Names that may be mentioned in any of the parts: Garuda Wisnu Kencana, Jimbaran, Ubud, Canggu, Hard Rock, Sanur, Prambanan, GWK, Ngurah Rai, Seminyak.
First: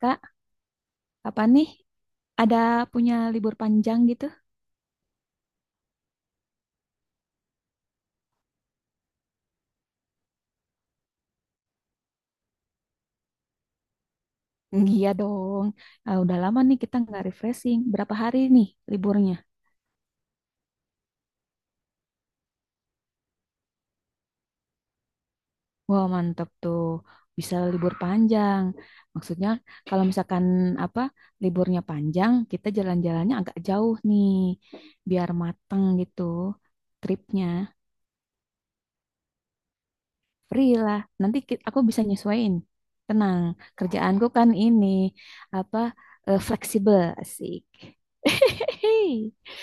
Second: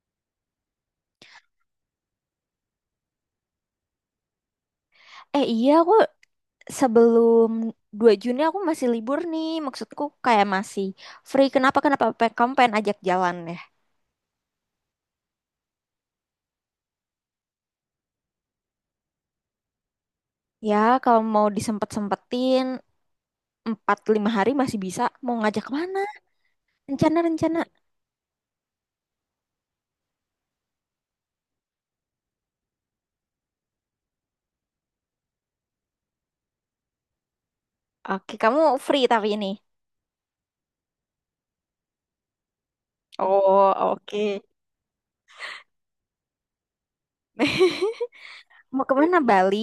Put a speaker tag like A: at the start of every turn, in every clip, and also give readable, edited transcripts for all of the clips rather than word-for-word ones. A: Kak, kapan nih ada punya libur panjang gitu?
B: Iya, aku sebelum 2 Juni aku masih libur nih. Maksudku kayak masih free. Kenapa? Kenapa kamu pengen ajak jalan ya?
A: Hmm, iya dong. Ah, udah lama nih kita nggak refreshing. Berapa hari nih liburnya?
B: Ya kalau mau disempet-sempetin 4-5 hari masih bisa. Mau ngajak mana?
A: Wah, mantap tuh. Bisa
B: Rencana-rencana.
A: libur panjang. Maksudnya kalau misalkan apa liburnya panjang, kita jalan-jalannya agak jauh nih, biar mateng gitu tripnya.
B: Oke, kamu free tapi ini.
A: Free lah. Nanti aku bisa nyesuaiin. Tenang,
B: Oh,
A: kerjaanku
B: oke.
A: kan ini apa fleksibel, asik.
B: Mau kemana? Bali?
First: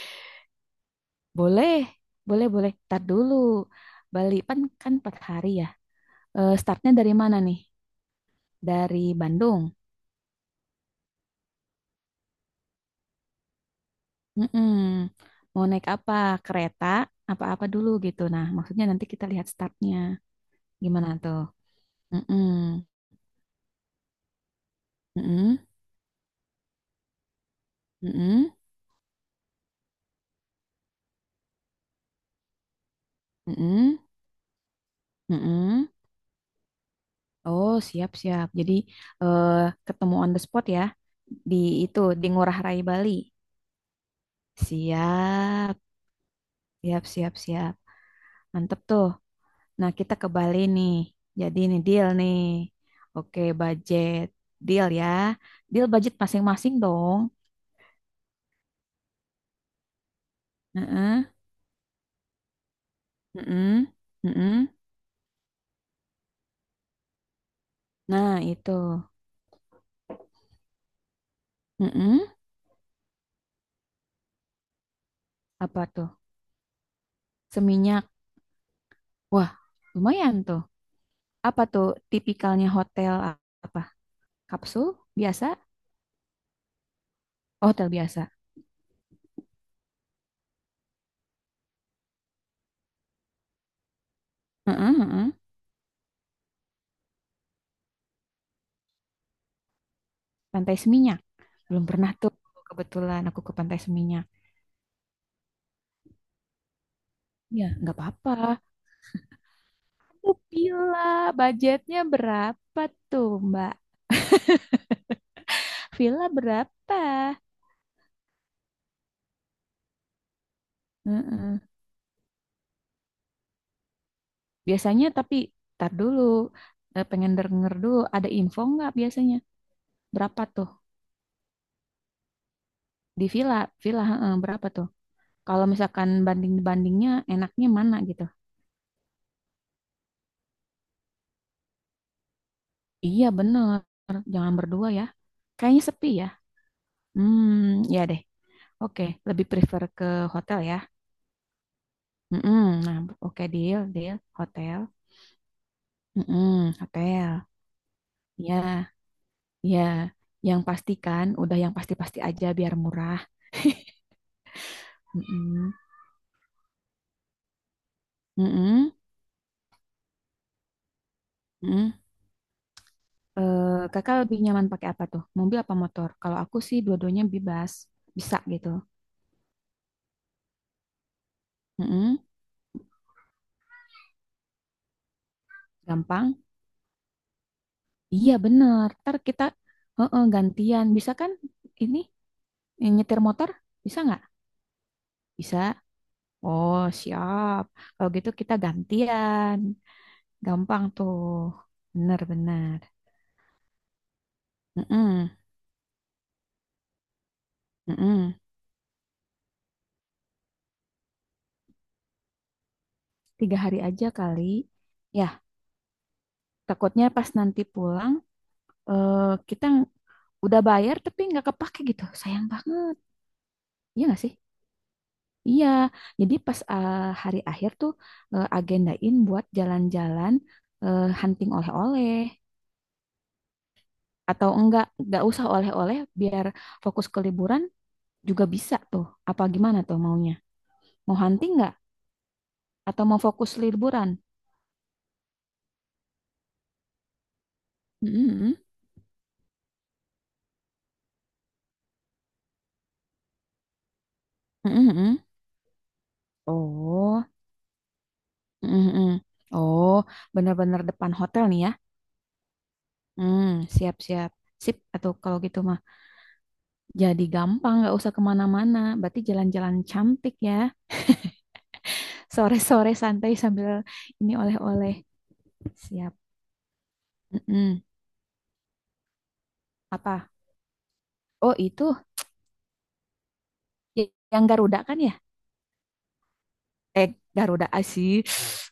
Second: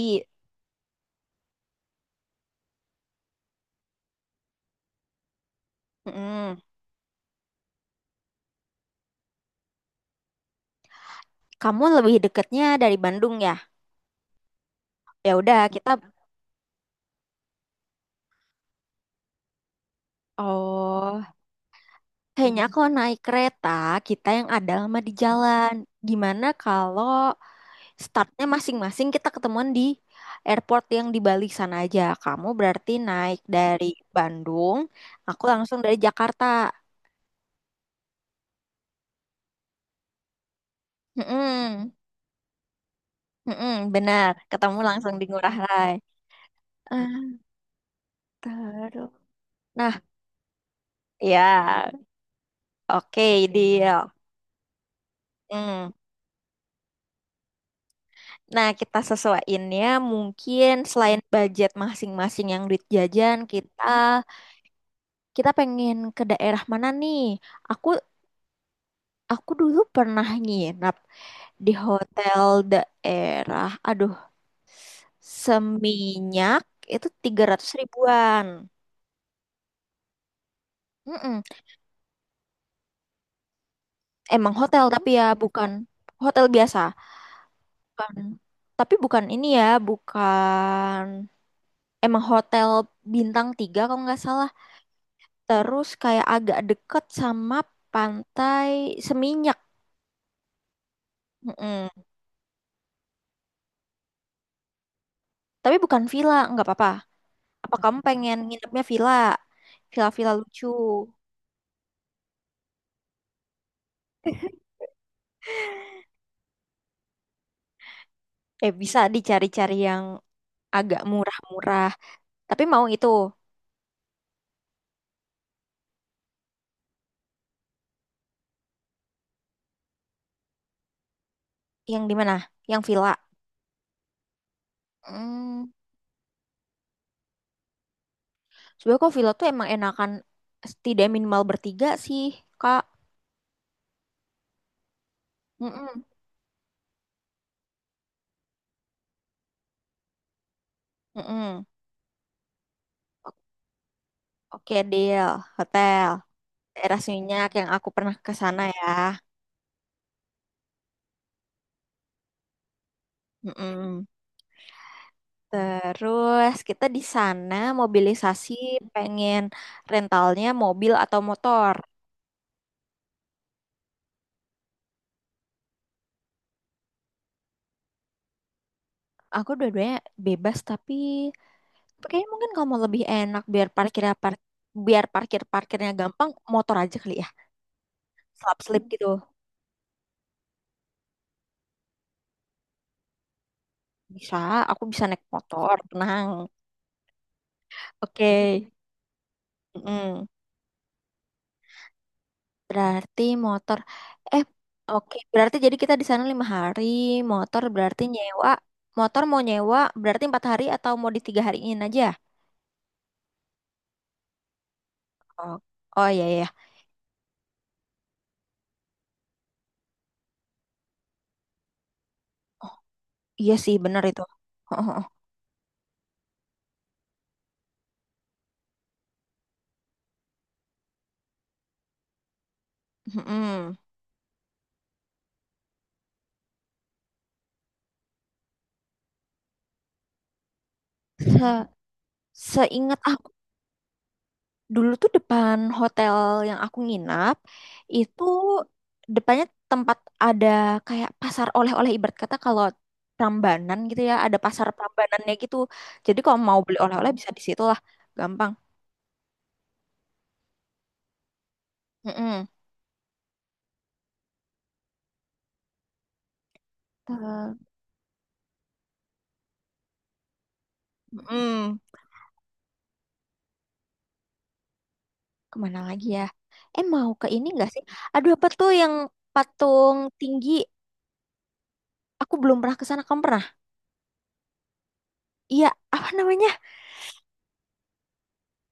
A: Boleh, boleh, boleh. Tar dulu. Bali kan kan 4 hari ya. Eh,
B: Mm.
A: startnya dari mana nih? Dari Bandung.
B: Kamu lebih deketnya dari Bandung ya?
A: Mm-mm.
B: Ya udah
A: Mau naik
B: kita.
A: apa? Kereta? Apa-apa dulu gitu. Nah, maksudnya nanti kita lihat startnya. Gimana
B: Oh.
A: tuh? Mm-mm.
B: Kayaknya kalau naik kereta, kita yang ada lama di
A: Mm-mm.
B: jalan. Gimana kalau startnya
A: Mm-mm.
B: masing-masing kita ketemuan di airport yang di Bali sana aja. Kamu berarti naik dari
A: Mm-mm.
B: Bandung, aku langsung
A: Mm-mm.
B: dari Jakarta.
A: Oh, siap-siap. Jadi eh, ketemu on the spot ya. Di
B: Mm-mm,
A: itu, di Ngurah Rai Bali.
B: mm-mm, benar, ketemu langsung di Ngurah
A: Siap.
B: Rai.
A: Siap,
B: Ah,
A: siap, siap. Mantep tuh.
B: terus.
A: Nah,
B: Nah,
A: kita ke Bali nih. Jadi ini
B: ya,
A: deal nih.
B: oke,
A: Oke,
B: deal.
A: budget. Deal ya. Deal
B: Mm.
A: budget masing-masing dong.
B: Nah, kita sesuaiinnya mungkin selain
A: Heeh,
B: budget masing-masing yang duit jajan,
A: heeh,
B: kita
A: heeh.
B: kita pengen ke daerah mana nih? Aku
A: Nah, itu.
B: aku dulu pernah nginap di
A: Heeh.
B: hotel daerah, aduh,
A: Apa tuh?
B: Seminyak, itu tiga ratus
A: Seminyak.
B: ribuan
A: Wah, lumayan tuh.
B: Mm-mm.
A: Apa tuh tipikalnya hotel apa?
B: Emang hotel,
A: Kapsul
B: tapi ya
A: biasa?
B: bukan hotel biasa,
A: Oh, hotel
B: bukan,
A: biasa.
B: tapi bukan ini ya bukan, emang hotel bintang 3 kalau nggak salah.
A: Heeh, heeh.
B: Terus kayak agak deket sama pantai Seminyak.
A: Pantai Seminyak. Belum
B: Mm-mm.
A: pernah tuh. Kebetulan aku ke Pantai Seminyak.
B: Tapi bukan villa nggak apa-apa,
A: Ya,
B: apa
A: nggak
B: kamu
A: apa-apa.
B: pengen nginepnya villa, villa-villa
A: Aku
B: lucu?
A: Pila, budgetnya berapa tuh, Mbak? Villa berapa?
B: Bisa dicari-cari yang agak
A: Heeh.
B: murah-murah. Tapi mau itu
A: Biasanya tapi tar dulu. Eh, pengen denger dulu ada info nggak biasanya berapa tuh
B: yang di mana? Yang villa.
A: di villa villa heeh, berapa tuh?
B: Hmm,
A: Kalau misalkan banding-bandingnya enaknya mana gitu?
B: sebenarnya kok villa tuh emang enakan tidak minimal bertiga sih, Kak.
A: Iya bener, jangan berdua ya. Kayaknya
B: Mm-mm.
A: sepi ya. Hmm, ya deh. Oke, lebih prefer ke hotel ya.
B: Mm-mm.
A: Mm-mm. Nah, oke deal, deal.
B: Oke,
A: Hotel.
B: deal. Hotel.
A: Mm-mm,
B: Daerah
A: hotel.
B: Seminyak yang aku pernah ke sana ya.
A: Ya, ya. Yang pastikan, udah yang pasti-pasti aja biar murah.
B: Mm-mm.
A: Mm-mm.
B: Terus kita di sana mobilisasi,
A: Mm-mm,
B: pengen rentalnya mobil atau motor.
A: mm-mm. Eh, kakak lebih nyaman pakai apa tuh? Mobil apa motor? Kalau aku sih dua-duanya bebas, bisa gitu.
B: Aku dua-duanya bebas, tapi
A: Mm-mm,
B: kayaknya mungkin kalau mau lebih enak biar parkir parkirnya gampang,
A: gampang.
B: motor aja kali ya,
A: Iya
B: slap slip
A: bener.
B: gitu,
A: Ntar kita heeh, gantian. Bisa kan ini nyetir motor? Bisa nggak?
B: bisa, aku bisa naik
A: Bisa.
B: motor, tenang,
A: Oh siap. Kalau gitu
B: oke.
A: kita gantian.
B: Mm-mm.
A: Gampang tuh. Bener-bener.
B: Berarti motor, eh oke,
A: Mm-mm,
B: berarti jadi kita di sana 5 hari, motor berarti
A: mm-mm.
B: nyewa motor, mau nyewa berarti 4 hari atau mau di 3 hariin aja.
A: Tiga hari aja kali. Ya,
B: Oh, oh, iya, iya,
A: takutnya pas nanti pulang eh, kita udah bayar tapi nggak kepake gitu sayang banget,
B: iya sih bener
A: iya nggak
B: itu.
A: sih, iya, jadi pas hari akhir tuh agendain buat jalan-jalan, hunting oleh-oleh
B: Mm-mm.
A: atau enggak nggak usah oleh-oleh biar fokus ke liburan juga bisa tuh, apa gimana tuh maunya, mau hunting
B: Se
A: nggak
B: seingat
A: atau mau fokus liburan.
B: dulu tuh, depan hotel yang aku nginap itu,
A: Mm-mm, mm-mm,
B: depannya tempat ada kayak pasar oleh-oleh, ibarat kata kalau Prambanan gitu ya, ada pasar
A: mm-mm,
B: Prambanannya gitu. Jadi kalau mau beli oleh-oleh
A: oh
B: bisa di situ lah, gampang.
A: mm mm-mm. Oh bener-bener depan hotel nih ya.
B: Mm-mm.
A: Hmm, siap-siap sip atau kalau gitu mah jadi
B: Ter-
A: gampang, nggak usah kemana-mana. Berarti jalan-jalan cantik ya.
B: mm-mm.
A: Sore-sore santai sambil ini oleh-oleh.
B: Kemana lagi
A: Siap.
B: ya? Eh, mau ke ini nggak sih?
A: Mm-mm.
B: Aduh, apa tuh yang patung
A: Apa?
B: tinggi?
A: Oh itu
B: Aku belum pernah ke sana, kamu pernah?
A: yang Garuda kan ya?
B: Iya, apa namanya?
A: Eh Garuda sih.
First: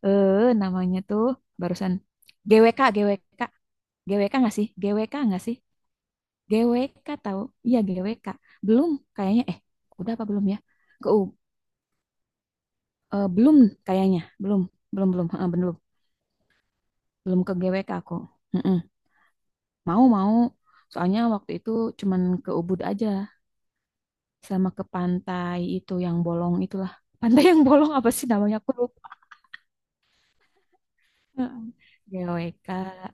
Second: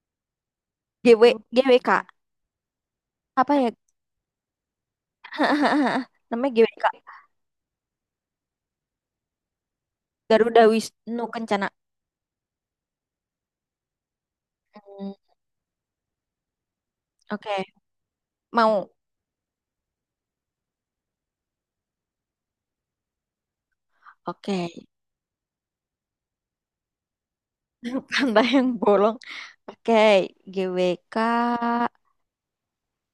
A: Eh namanya tuh
B: GW,
A: barusan
B: GWK.
A: GWK GWK,
B: Apa ya?
A: GWK nggak sih? GWK nggak sih?
B: Namanya GWK.
A: GWK tahu? Iya GWK. Belum kayaknya. Eh udah apa belum ya?
B: Garuda
A: Ke
B: Wisnu
A: U-
B: Kencana.
A: eh, belum kayaknya. Belum belum
B: Hmm,
A: belum Eh, belum belum ke
B: oke,
A: GWK aku. Mm-mm.
B: mau.
A: Mau mau. Soalnya waktu itu cuman ke Ubud aja
B: Oke.
A: sama ke pantai itu yang bolong itulah. Pantai yang bolong apa sih
B: Tanda
A: namanya aku
B: yang
A: lupa.
B: bolong. Oke, GWK.
A: Heeh. GWK.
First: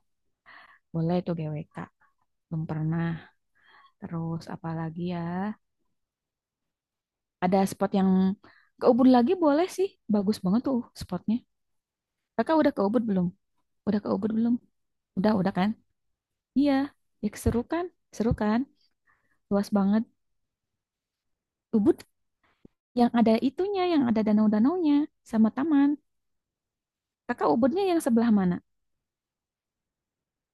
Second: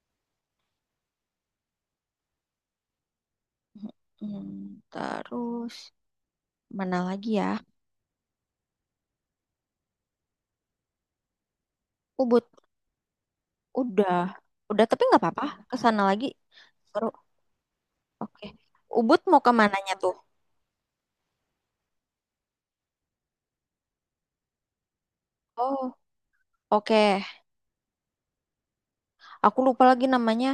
A: Boleh tuh GWK. Belum pernah. Terus apa
B: Hmm,
A: lagi ya?
B: terus mana lagi ya?
A: Ada spot yang ke Ubud lagi boleh sih. Bagus banget tuh spotnya.
B: Ubud.
A: Kakak udah ke Ubud belum? Udah ke
B: Udah.
A: Ubud belum?
B: Udah, tapi nggak apa-apa.
A: Udah kan?
B: Ke sana lagi.
A: Iya.
B: Seru.
A: Ya seru kan? Seru
B: Oke.
A: kan?
B: Ubud mau ke
A: Luas
B: mananya
A: banget.
B: tuh?
A: Ubud yang ada itunya, yang ada danau-danaunya sama taman.
B: Oh, oke.
A: Kakak Ubudnya yang sebelah mana?
B: Aku lupa lagi namanya.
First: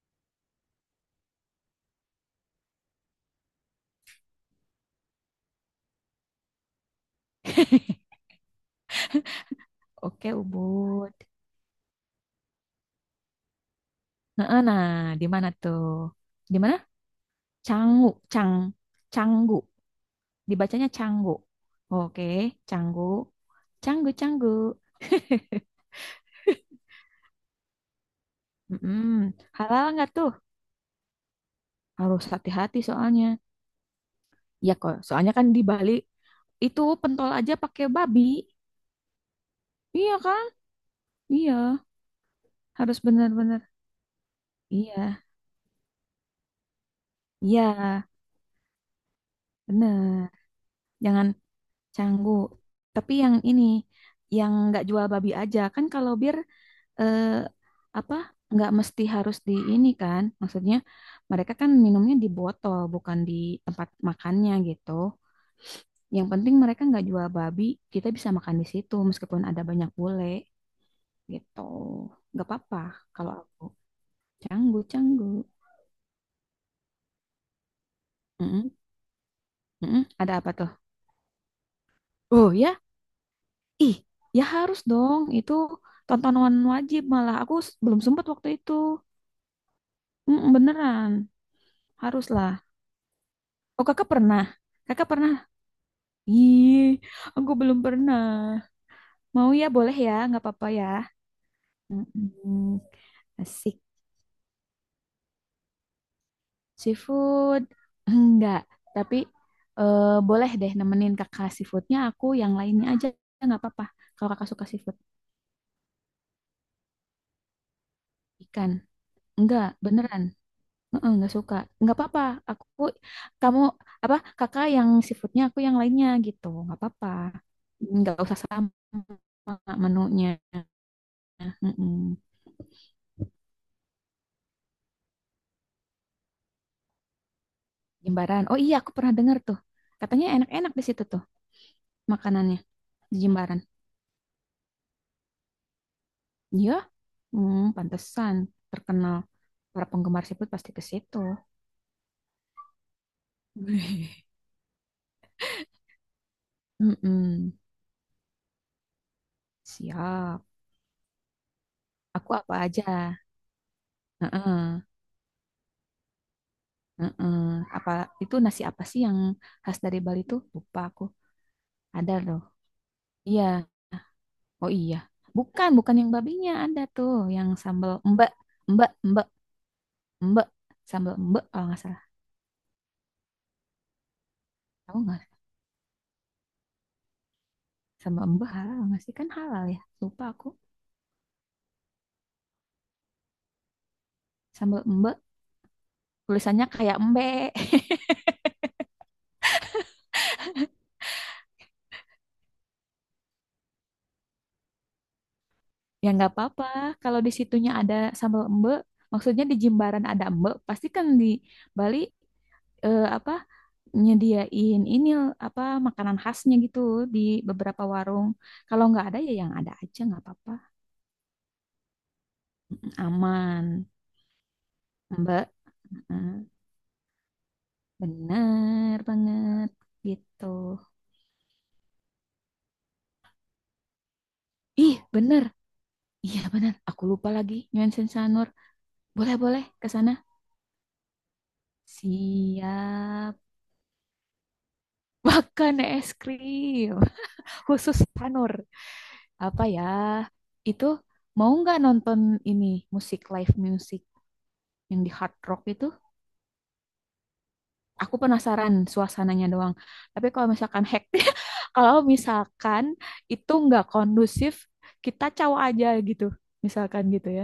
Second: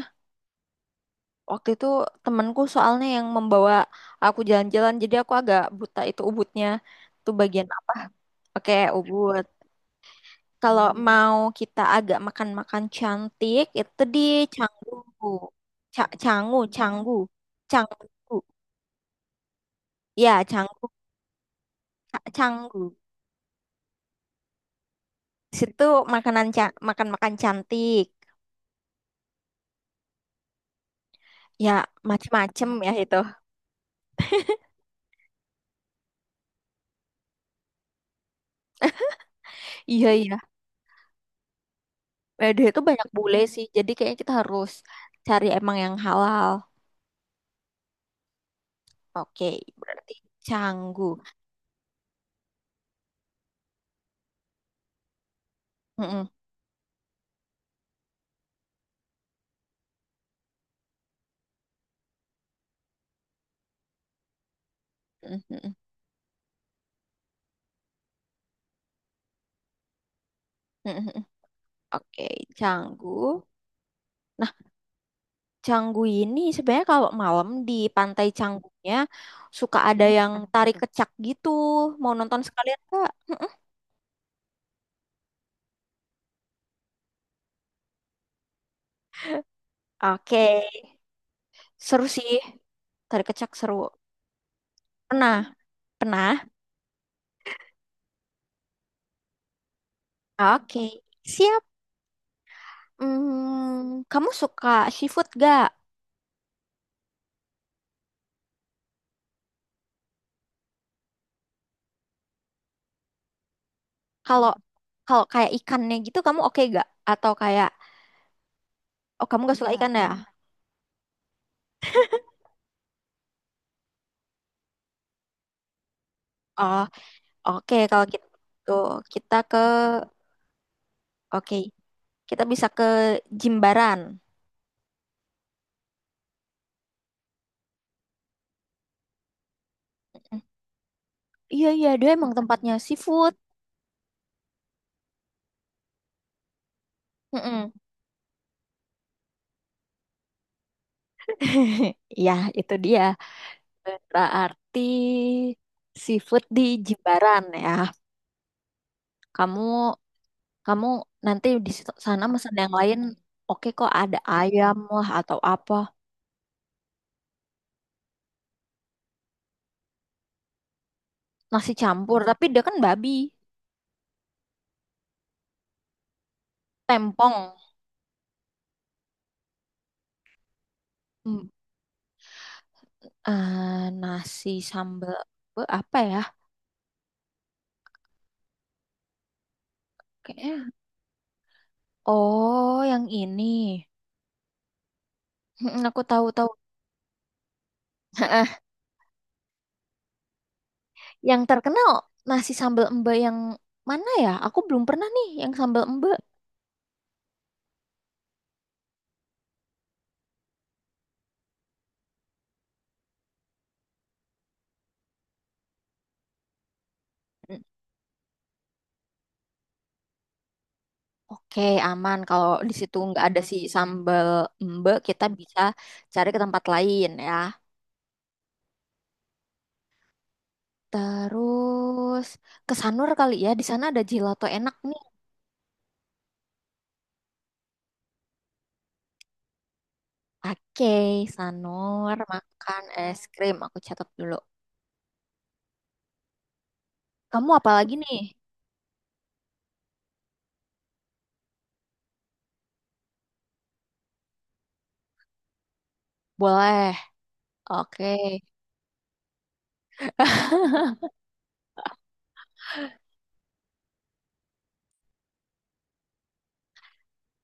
B: Waktu itu temanku soalnya yang membawa aku jalan-jalan, jadi aku agak buta itu Ubudnya. Itu bagian apa? Oke, Ubud.
A: Oke,
B: Kalau
A: Ubud.
B: mau kita agak makan-makan cantik, itu di
A: Nah, eh, nah, di
B: Canggu.
A: mana tuh?
B: Ca
A: Di
B: Canggu,
A: mana?
B: Canggu.
A: Canggu,
B: Canggu.
A: Cang, Canggu.
B: Ya,
A: Dibacanya
B: Canggu.
A: Canggu.
B: Ca
A: Oke,
B: Canggu.
A: Canggu. Canggu, Canggu.
B: Situ makanan, makan-makan cantik.
A: Mm-mm. Halal nggak tuh?
B: Ya,
A: Harus
B: macem-macem
A: hati-hati
B: ya itu.
A: soalnya. Iya kok, soalnya kan di Bali itu pentol aja pakai babi.
B: Iya,
A: Iya
B: iya.
A: kan? Iya,
B: Eh, dia itu
A: harus
B: banyak bule sih.
A: benar-benar.
B: Jadi kayaknya kita harus
A: Iya,
B: cari emang yang halal.
A: iya,
B: Oke, berarti
A: benar.
B: Canggu.
A: Jangan Canggu. Tapi yang ini, yang nggak jual babi aja kan kalau
B: Mm-mm,
A: bir eh, apa, nggak mesti harus di ini kan? Maksudnya mereka kan minumnya di botol bukan di tempat makannya gitu.
B: mm-mm,
A: Yang penting mereka nggak jual babi, kita bisa makan di situ meskipun ada banyak bule
B: mm-mm.
A: gitu.
B: Oke,
A: Nggak apa-apa kalau
B: Canggu.
A: aku canggu canggu.
B: Canggu ini sebenarnya kalau malam di Pantai
A: Mm-mm,
B: Canggunya suka
A: mm-mm.
B: ada yang
A: Ada apa tuh?
B: tarik kecak gitu. Mau nonton
A: Oh
B: sekalian
A: ya,
B: Kak? Mm-mm.
A: ih ya harus dong itu tontonan wajib malah aku belum sempat waktu itu.
B: Oke,
A: Mm, beneran,
B: seru sih.
A: haruslah.
B: Tarik kecak seru.
A: Oh, kakak pernah? Kakak pernah?
B: Pernah, pernah.
A: Ih, aku belum pernah. Mau ya, boleh ya, nggak apa-apa ya.
B: Oke, siap.
A: Mm-mm. Asik.
B: Hmm, kamu suka seafood gak?
A: Seafood? Enggak, tapi boleh deh nemenin kakak seafoodnya aku yang lainnya aja, nggak apa-apa. Kalau kakak
B: Kalau
A: suka seafood.
B: kalau kayak ikannya gitu kamu oke gak? Atau kayak,
A: Ikan?
B: oh kamu gak
A: Enggak,
B: suka ikan ya?
A: beneran. Heeh, nggak suka. Nggak apa-apa, aku, kamu, apa, kakak yang seafoodnya aku yang lainnya gitu. Nggak
B: Oh,
A: apa-apa.
B: oke kalau
A: Nggak usah sama.
B: gitu kita ke
A: Nah, menunya.
B: oke,
A: Mm-mm.
B: kita bisa ke Jimbaran.
A: Jimbaran. Oh iya, aku pernah dengar tuh. Katanya enak-enak di situ tuh
B: Iya, iya, dia emang
A: makanannya
B: tempatnya
A: di
B: seafood.
A: Jimbaran. Iya, hmm,
B: Mm-mm.
A: pantesan terkenal. Para penggemar seafood pasti ke situ.
B: Iya, itu dia. Berarti seafood di Jimbaran
A: Mm-mm.
B: ya. Kamu
A: Siap.
B: kamu nanti di sana
A: Aku apa
B: pesan yang lain,
A: aja?
B: oke kok, ada
A: Heeh,
B: ayam lah atau apa.
A: heeh. Apa itu nasi apa sih yang khas dari Bali tuh? Lupa aku.
B: Nasi
A: Ada
B: campur,
A: loh.
B: tapi dia kan babi.
A: Iya. Oh iya. Bukan, bukan yang babinya ada tuh,
B: Tempong.
A: yang sambal embek, embek, embek, embek, sambal embek
B: Hmm,
A: kalau nggak salah.
B: nasi
A: Tahu
B: sambal
A: nggak?
B: apa ya?
A: Sambal embe halal nggak sih? Kan halal ya. Lupa aku.
B: Kayaknya. Oh, yang ini.
A: Sambal embe
B: Aku tahu-tahu.
A: tulisannya kayak embe.
B: Yang terkenal nasi sambal emba yang mana ya? Aku belum pernah nih yang sambal emba.
A: Ya nggak apa-apa. Kalau di situnya ada sambal embe maksudnya di Jimbaran ada embe pasti kan di Bali apa nyediain ini apa makanan khasnya gitu di
B: Mm,
A: beberapa warung. Kalau nggak ada ya yang ada aja nggak apa-apa.
B: oke, aman. Kalau di situ nggak ada si
A: Aman.
B: sambal emba, kita
A: Mbak,
B: bisa cari ke
A: mm,
B: tempat lain ya.
A: bener banget gitu.
B: Terus ke Sanur kali ya. Di sana ada gelato enak
A: Ih,
B: nih.
A: bener. Iya bener. Aku lupa lagi. Nyuan Sensanur. Boleh, boleh ke sana.
B: Oke, Sanur makan es
A: Siap.
B: krim. Aku catat dulu.
A: Makan es krim
B: Kamu apa lagi
A: khusus
B: nih?
A: Tanur. Apa ya? Itu mau nggak nonton ini musik live music yang di Hard Rock itu?
B: Boleh. Oke.
A: Aku penasaran suasananya doang. Tapi kalau misalkan hack, kalau misalkan itu nggak kondusif, kita caw aja gitu. Misalkan gitu ya.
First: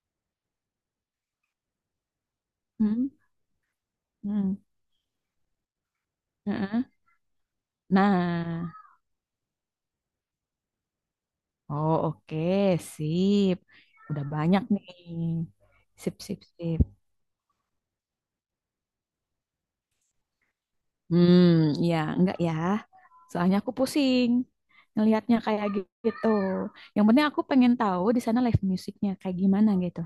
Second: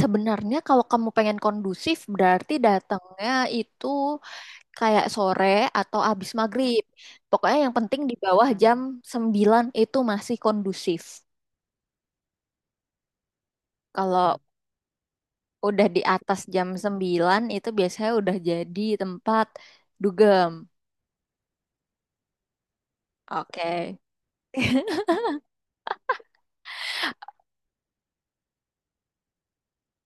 B: Sebenarnya kalau kamu pengen kondusif berarti
A: Hmm.
B: datangnya itu
A: Hmm.
B: kayak sore atau abis maghrib.
A: Heeh.
B: Pokoknya yang penting di bawah
A: Nah,
B: jam 9 itu masih kondusif.
A: oh, oke, sip. Udah
B: Kalau
A: banyak nih.
B: udah di
A: Sip,
B: atas
A: sip,
B: jam
A: sip.
B: 9 itu biasanya udah jadi tempat dugem.
A: Hmm, ya, enggak ya. Soalnya aku
B: Oke.
A: pusing ngelihatnya kayak gitu. Yang penting aku pengen tahu di sana live musiknya kayak gimana gitu.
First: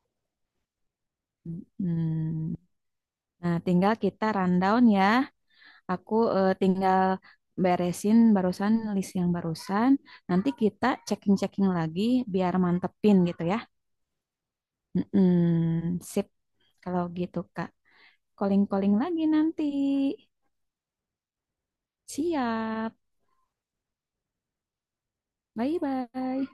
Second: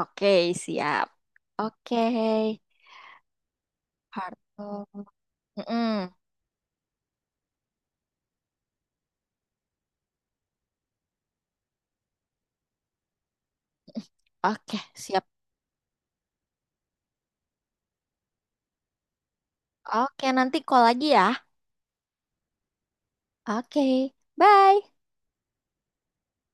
B: Oke, siap. Oke.
A: Hmm. Nah, tinggal kita
B: Harto.
A: rundown ya. Aku
B: Mm-mm.
A: tinggal beresin barusan list yang barusan. Nanti kita checking-checking lagi biar mantepin gitu ya.
B: Oke, siap.
A: Mm-mm, sip. Kalau gitu, Kak. Calling-calling lagi nanti.
B: Oke, nanti call lagi ya.
A: Siap.
B: Oke, bye.
A: Bye-bye.